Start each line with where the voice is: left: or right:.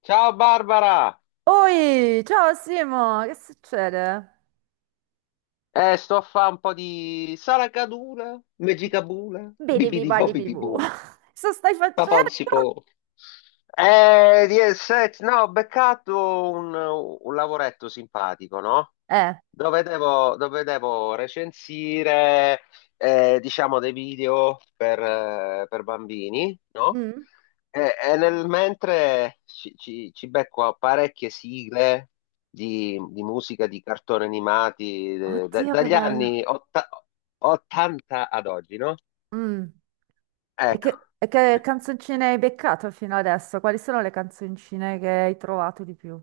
left: Ciao Barbara!
right: Oi, ciao Simo, che succede?
left: Sto a fare un po' di saracadula, megicabula,
right: Bidi
left: bibidi
right: bibali
left: bobidi
right: bibu.
left: bu,
right: Cosa stai
left: papà non
right: facendo?
left: si può. Di set, no, Ho beccato un lavoretto simpatico, no?
right: Eh.
left: Dove devo recensire, diciamo, dei video per bambini, no?
right: Mm.
left: E nel mentre ci becco a parecchie sigle di musica, di cartoni animati,
right: Oddio, che
left: dagli
right: bello.
left: anni 80 ad oggi, no?
right: Mm. e
left: Ecco.
right: che, e che canzoncine hai beccato fino adesso? Quali sono le canzoncine che hai trovato di più?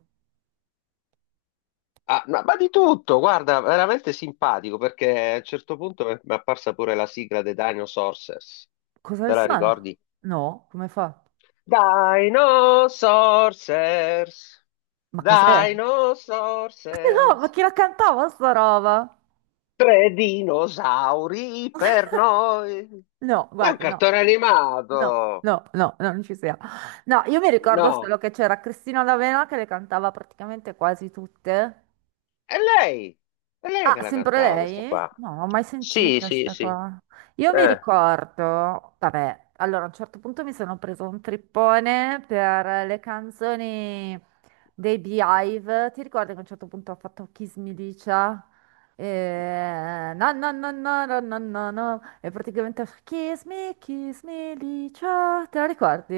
left: Ah, ma di tutto, guarda, veramente simpatico perché a un certo punto mi è apparsa pure la sigla dei Dinosaurs.
right: Cosa le
left: Te la
right: suona?
left: ricordi?
right: No, come fa?
left: Dinosaurs,
right: Ma cos'è?
left: Dinosaurs,
right: No, ma chi la cantava sta roba?
left: tre dinosauri per noi.
right: No,
left: È un
right: guarda, no.
left: cartone
right: No,
left: animato.
right: no, no, no, non ci siamo. No, io mi ricordo
left: No,
right: solo che c'era Cristina D'Avena che le cantava praticamente quasi tutte.
left: è lei, è lei che
right: Ah,
left: la
right: sempre
left: cantava questa
right: lei?
left: qua.
right: No, non ho mai
left: Sì,
right: sentita
left: sì,
right: sta
left: sì.
right: qua. Io mi
left: Eh.
right: ricordo, vabbè, allora a un certo punto mi sono preso un trippone per le canzoni dei Beehive. Ti ricordi che a un certo punto ha fatto Kiss Me Licia? E... No, no, no, no, no, no, no, no. E praticamente Kiss Me, Kiss Me Licia. Te la ricordi?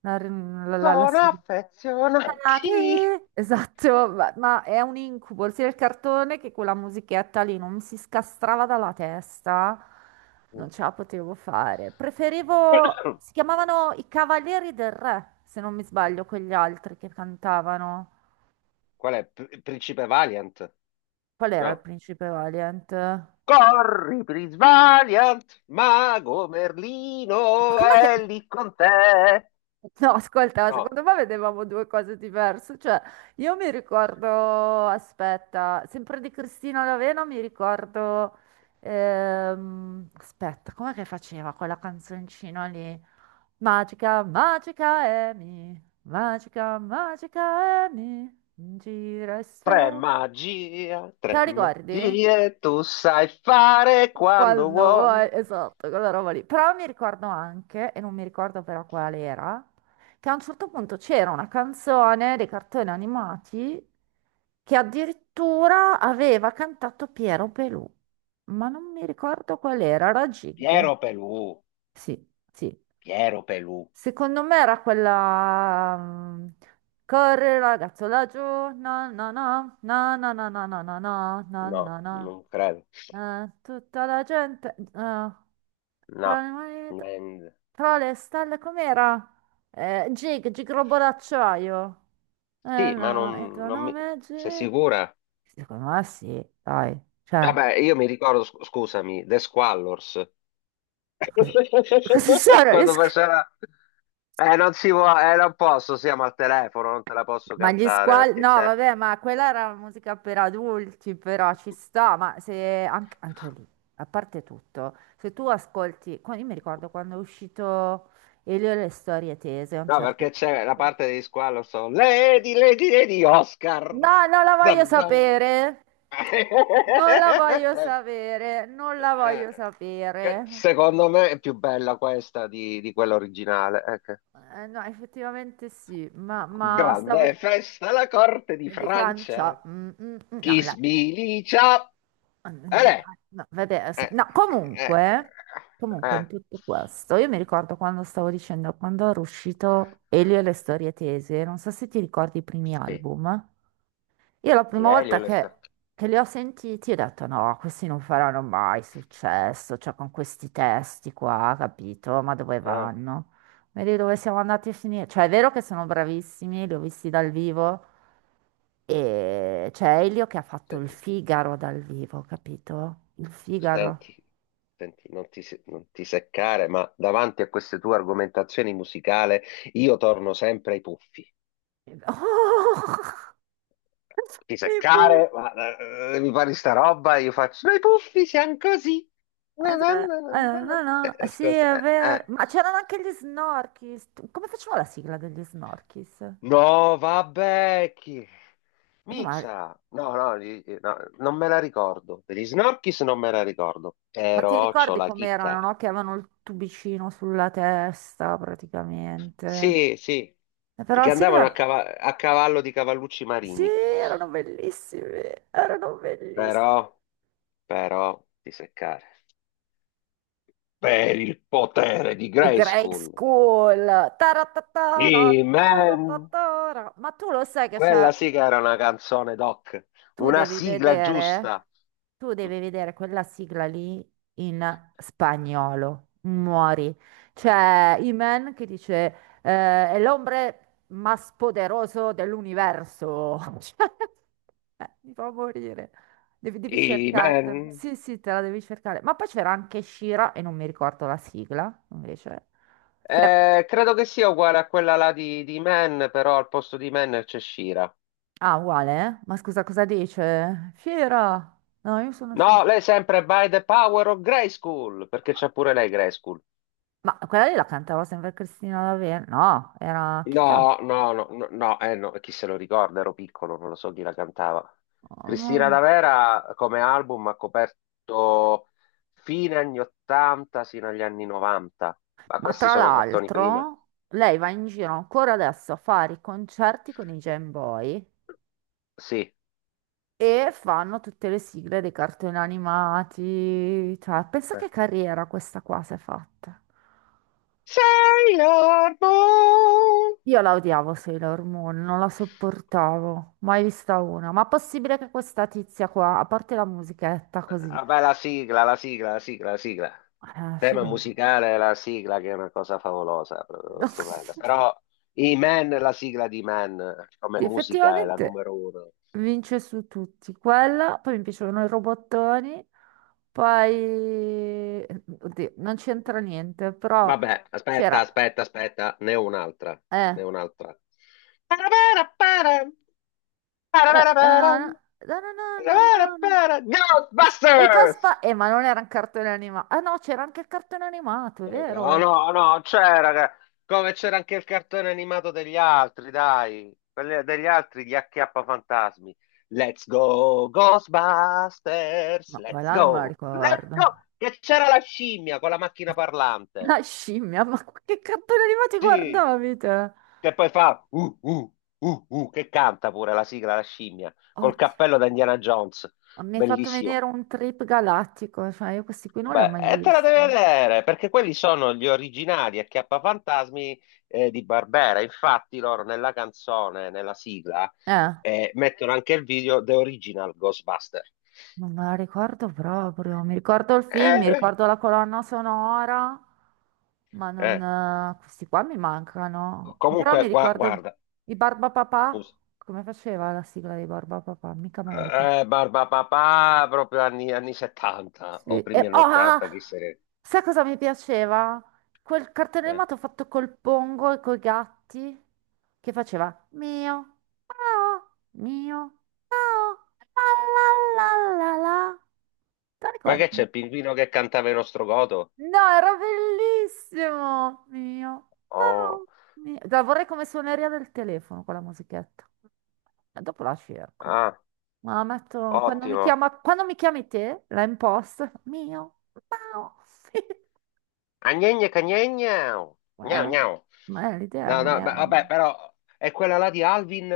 right: La
left: Sono
right: sigla.
left: affezionati.
right: Estate. Esatto, ma è un incubo, sia il cartone che quella musichetta lì non mi si scastrava dalla testa, non ce la potevo fare. Preferivo, si chiamavano i Cavalieri del Re, se non mi sbaglio, quegli altri che cantavano.
left: Qual è? Principe Valiant?
right: Qual era il
left: No.
right: principe Valiant? Ma
left: Corri, Prince Valiant, mago Merlino
right: com'è che...
left: è lì con te.
right: No, ascolta,
left: No.
right: secondo me vedevamo due cose diverse. Cioè, io mi ricordo, aspetta, sempre di Cristina Lavena mi ricordo... aspetta, com'è che faceva quella canzoncina lì? Magica, magica magica, magica Amy, gira e
left: Tre
right: sfer-
left: magia, tre
right: Te la ricordi?
left: magie, tu sai fare quando
right: Quando
left: vuoi.
right: vuoi, esatto, quella roba lì. Però mi ricordo anche, e non mi ricordo però quale era, che a un certo punto c'era una canzone dei cartoni animati che addirittura aveva cantato Piero Pelù, ma non mi ricordo qual era, era Jig.
left: Piero Pelù,
right: Sì, sì.
left: Piero Pelù.
right: Secondo me era quella... Corri ragazzo laggiù, na na na, na na na na na na na
left: No,
right: na na
left: non credo.
right: na. Tutta la gente...
left: No.
right: tra le mani-
left: Nen-
right: tra le stelle com'era? Gig, Gig Robot d'acciaio. Eh
left: Sì, ma
right: no, il
left: non,
right: tuo
left: non mi...
right: nome è
left: Sei
right: Gig?
left: sicura?
right: Secondo me sì, dai. Cioè,
left: Vabbè, io mi ricordo, scusami, The Squallors.
right: cosa, cosa sono?
left: Quando faceva... Non si può, non posso, siamo al telefono, non te la posso
right: Ma gli
left: cantare
right: squali,
left: perché
right: no,
left: c'è...
right: vabbè, ma quella era musica per adulti, però ci sta, ma se anche, lì, a parte tutto, se tu ascolti, qua- io mi ricordo quando è uscito Elio e le storie tese a un
left: No,
right: certo
left: perché c'è la
right: punto.
left: parte degli squalo, so, Lady, Lady, Lady, Oscar.
right: No, non la voglio
left: Zan, zan.
right: sapere, non la voglio sapere, non la
left: Eh,
right: voglio
left: che
right: sapere.
left: secondo me è più bella questa di quella originale. Ecco.
right: No, effettivamente sì, ma, stavo
left: Grande festa alla corte di
right: di
left: Francia.
right: Francia,
left: Chi
right: no, la-
left: sbilicia?
right: No, vabbè, se-
left: eh,
right: no,
left: eh,
right: comunque
left: eh,
right: in tutto questo, io mi ricordo quando stavo dicendo, quando era uscito Elio e le storie tese, non so se ti ricordi i primi
left: sì,
right: album, io la
left: di
right: prima
left: Elio
right: volta
left: le
right: che,
left: sa-
right: che li ho sentiti ho detto no, questi non faranno mai successo, cioè con questi testi qua, capito? Ma dove
left: Ah,
right: vanno? Vedi dove siamo andati a finire? Cioè è vero che sono bravissimi, li ho visti dal vivo, e c'è Elio che ha fatto il
left: senti,
right: Figaro dal vivo, capito? Il Figaro.
left: senti, senti, non ti seccare, ma davanti a queste tue argomentazioni musicali io torno sempre ai puffi.
right: Oh!
left: Ti
right: E poi-
left: seccare, ma mi pare sta roba, io faccio, ma i puffi siamo così. Eh,
right: dove- no,
left: eh,
right: no, sì,
left: scusa
right: è
left: eh.
right: vero. Ma c'erano anche gli Snorkis. Tu- Come facevano la sigla degli Snorkis?
left: No, vabbè, chi...
right: No, ma,
left: Mizza! No, no, no, non me la ricordo. Per gli Snorkis non me la ricordo,
right: ma ti
left: però c'ho
right: ricordi
left: la
right: com'erano,
left: chicca.
right: no? Che avevano il tubicino sulla testa, praticamente.
left: Sì, sì,
right: Però la
left: che andavano a,
right: sigla...
left: cava- a cavallo di cavallucci
right: Sì,
left: marini.
right: erano bellissimi, erano bellissimi.
left: Però, però, di seccare. Per il potere di
right: Di Grey
left: Grayskull.
right: School. Taratatara,
left: Amen!
right: taratatara. Ma tu lo sai che c'è,
left: Quella sì che era una canzone, Doc.
right: tu
left: Una
right: devi
left: sigla giusta.
right: vedere, tu devi vedere quella sigla lì in spagnolo. Muori. C'è Iman che dice eh, è l'ombre más poderoso dell'universo. Cioè, mi fa morire. Devi, devi cercartela.
left: Amen!
right: Sì, sì, te la devi cercare. Ma poi c'era anche Shira e non mi ricordo la sigla, invece. Che
left: Credo che sia uguale a quella là di Man, però al posto di Man c'è Shira.
right: Ah, uguale, eh? Ma scusa, cosa dice? Fiera! No, io sono... sci-
left: No, lei è sempre by the power of Grayskull, perché c'è pure lei Grayskull.
right: Ma quella lì la cantava sempre Cristina D'Avena? No, era... Chi ca-
left: No, no, no, no, no, no, chi se lo ricorda, ero piccolo, non lo so chi la cantava.
right: oh,
left: Cristina
right: no.
left: D'Avera come album ha coperto fine anni 80 sino agli anni 90, ma
right: Ma
left: questi
right: tra
left: sono cartoni prima.
right: l'altro, lei va in giro ancora adesso a fare i concerti con i Jam Boy
left: Sì.
right: e fanno tutte le sigle dei cartoni animati. Cioè, pensa
left: eh.
right: che carriera questa qua si è fatta.
left: Sailor Moon!
right: Io la odiavo Sailor Moon, non la sopportavo, mai vista una. Ma possibile che questa tizia qua, a parte la musichetta così,
left: Ah, beh, la sigla, la sigla, la sigla, la sigla.
right: ah,
left: Tema
right: figo.
left: musicale, la sigla che è una cosa favolosa, proprio stupenda. Però i Man, la sigla di Man, come
right: Sì,
left: musica è la
right: effettivamente
left: numero uno.
right: vince su tutti. Quella, poi mi piacevano i robottoni, poi... Oddio, non c'entra niente, però
left: Vabbè, aspetta,
right: c'era...
left: aspetta, aspetta, ne ho un'altra,
right: Eh,
left: ne ho un'altra. Parabara, para, parabara, para,
right: no, no, no, no, no,
left: parabara,
right: no, no.
left: para.
right: No. I
left: Ghostbusters!
right: Caspa... ma non era un cartone animato. Ah no, c'era anche il cartone animato, è
left: Oh
right: vero?
left: no, no, c'era, raga. Come c'era anche il cartone animato degli altri, dai, quelli degli altri, gli acchiappafantasmi. Let's go, Ghostbusters,
right: Ma quella non me la
left: let's go,
right: ricordo.
left: che c'era la scimmia con la macchina parlante.
right: La scimmia, ma che cartone animati
left: Sì,
right: guardavi te?
left: che poi fa, che canta pure la sigla, la scimmia, col
right: Oddio.
left: cappello da Indiana Jones,
right: Mi hai fatto
left: bellissimo.
right: vedere un trip galattico, cioè io questi qui non li ho
left: Beh,
right: mai
left: e te la devi
right: visti.
left: vedere, perché quelli sono gli originali Acchiappafantasmi di Barbera. Infatti loro nella canzone, nella sigla,
right: Eh,
left: mettono anche il video The Original Ghostbuster.
right: non me la ricordo proprio. Mi ricordo il film, mi
left: Eh,
right: ricordo la colonna sonora, ma non...
left: eh.
right: questi qua mi mancano. Però
left: Comunque,
right: mi ricordo
left: guarda,
right: i Barbapapà,
left: scusa.
right: come faceva la sigla dei Barbapapà, mica me la ricordo.
left: Barba Papà, proprio anni 70
right: Sì.
left: o
right: E,
left: primi
right: oh,
left: anni
right: ah,
left: 80,
right: ah,
left: chi se ne...
right: sai cosa mi piaceva? Quel cartone
left: eh.
right: animato fatto col pongo e coi gatti che faceva mio, mio, mio, miau, la la la la la. Te lo
left: Ma che c'è,
right: ricordi?
left: il pinguino che cantava il nostro godo?
right: No, era bellissimo! Mio,
left: Oh,
right: miau, mio. La vorrei come suoneria del telefono con la musichetta. E dopo la cerco.
left: ah,
right: Ma la metto quando mi
left: ottimo.
right: chiama, quando mi chiami te, la imposto. Mio, miau.
left: Agnegna cagnegna. Gnau
right: Eh,
left: gnau.
right: ma l'idea
left: No,
right: non
left: no,
right: era...
left: beh, vabbè, però è quella là di Alvin.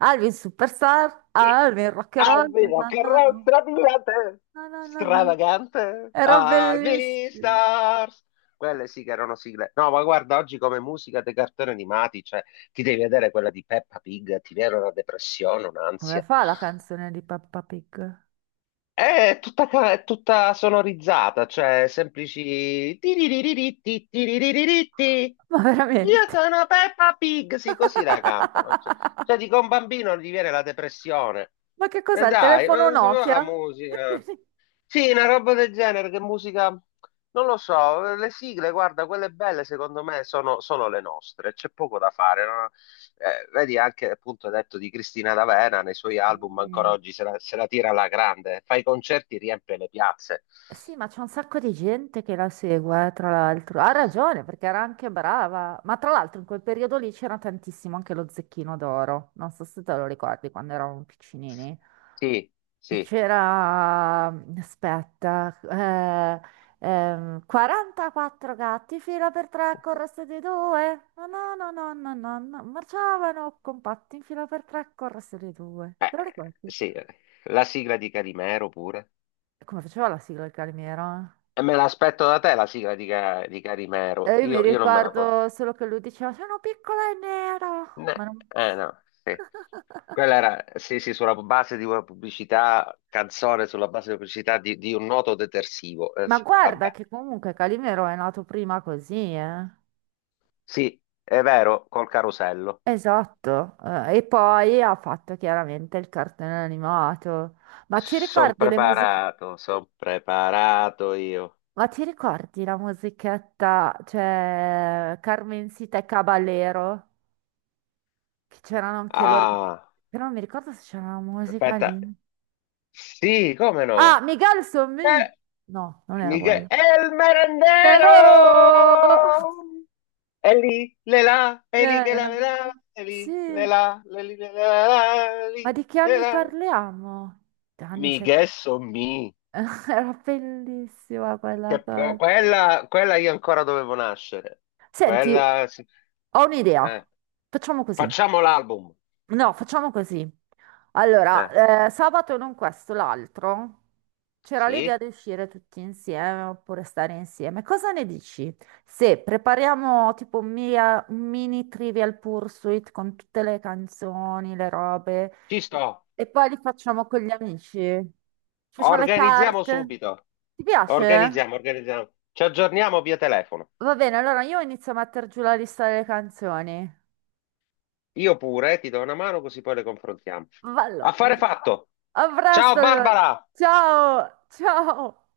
right: Alvin Superstar,
left: Sì.
right: Alvin Rock and Roll,
left: Alvino,
right: na na na,
left: carrozza brillante,
right: na na na na.
left: Stravagante.
right: Era
left: Alvin
right: bellissimo.
left: Stars. Quelle sì che erano sigle. No, ma guarda, oggi come musica dei cartoni animati, cioè, ti devi vedere quella di Peppa Pig, ti viene una depressione,
right: Come
left: un'ansia.
right: fa la canzone di Peppa Pig?
left: È tutta sonorizzata, cioè semplici... tiririritti, tiririritti.
right: Ma
left: Io
right: veramente?
left: sono Peppa Pig, sì, così la cantano. Cioè, dico, a un bambino gli viene la depressione.
right: Ma che
left: E
right: cos'è? Il
left: dai, ma
right: telefono
left: non si fa la
right: Nokia?
left: musica. Sì, una roba del genere, che musica, non lo so, le sigle, guarda, quelle belle secondo me sono le nostre, c'è poco da fare, no? Vedi anche appunto hai detto di Cristina D'Avena nei suoi album, ancora
right: Sì,
left: oggi se la tira alla grande, fa i concerti, riempie le piazze.
right: sì, ma c'è un sacco di gente che la segue, tra l'altro. Ha ragione, perché era anche brava. Ma tra l'altro in quel periodo lì c'era tantissimo anche lo Zecchino d'Oro. Non so se te lo ricordi quando eravamo piccinini.
left: Sì, sì,
right: C'era, aspetta, 44 gatti, fila per tre, corresse di due. No, no, no, no, no, no, no, marciavano compatti in fila per tre, corresse di due. Te lo ricordi?
left: sì, la sigla di Carimero pure.
right: Come faceva la sigla il calmiero? Eh?
left: E me l'aspetto da te la sigla di Carimero,
right: E io mi
left: io non me la posso...
right: ricordo solo che lui diceva, sono piccola e nera. Ma, non-
left: No, sì. Quella era, sì, sì, sulla base di una pubblicità, canzone sulla base di una pubblicità di un noto detersivo.
right: Ma
left: Sì,
right: guarda
left: vabbè,
right: che comunque Calimero è nato prima così, eh.
left: sì, è vero, col carosello.
right: Esatto, e poi ha fatto chiaramente il cartone animato. Ma ci ricordi le musiche?
left: Sono preparato io.
right: Ma ci ricordi la musichetta, cioè Carmencita e Caballero? Che c'erano anche loro.
left: Ah,
right: Però non mi ricordo se c'era una musica
left: aspetta,
right: lì.
left: sì, come
right: Ah,
left: no?
right: Miguel son me!
left: Eh,
right: No, non era
left: Michele,
right: quella.
left: è il
right: Però!
left: merendero! È lì, le là, è lì che
right: Eh,
left: la le là, è lì, le
right: sì,
left: là, le lì, le là, le
right: ma
left: lì,
right: di che
left: le
right: anni
left: là.
right: parliamo? Anni
left: Mi
right: 70,
left: ghesso mi.
right: era bellissima quella
left: Però
right: cosa.
left: quella io ancora dovevo nascere.
right: Senti,
left: Quella, sì.
right: ho un'idea.
left: Eh,
right: Facciamo così.
left: Facciamo l'album.
right: No, facciamo così.
left: Eh,
right: Allora, sabato non questo, l'altro. C'era l'idea
left: sì,
right: di uscire tutti insieme oppure stare insieme. Cosa ne dici? Se prepariamo tipo un, mia- un mini Trivial Pursuit con tutte le canzoni, le robe,
left: ci sto.
right: e poi li facciamo con gli amici. Ci facciamo le
left: Organizziamo
right: carte.
left: subito.
right: Ti piace?
left: Organizziamo, organizziamo. Ci aggiorniamo via telefono.
right: Va bene, allora io inizio a mettere giù la lista delle canzoni.
left: Io pure, ti do una mano così poi le confrontiamo.
right: Vallo.
left: Affare fatto.
right: A
left: Ciao
right: presto allora.
left: Barbara.
right: Ciao, ciao.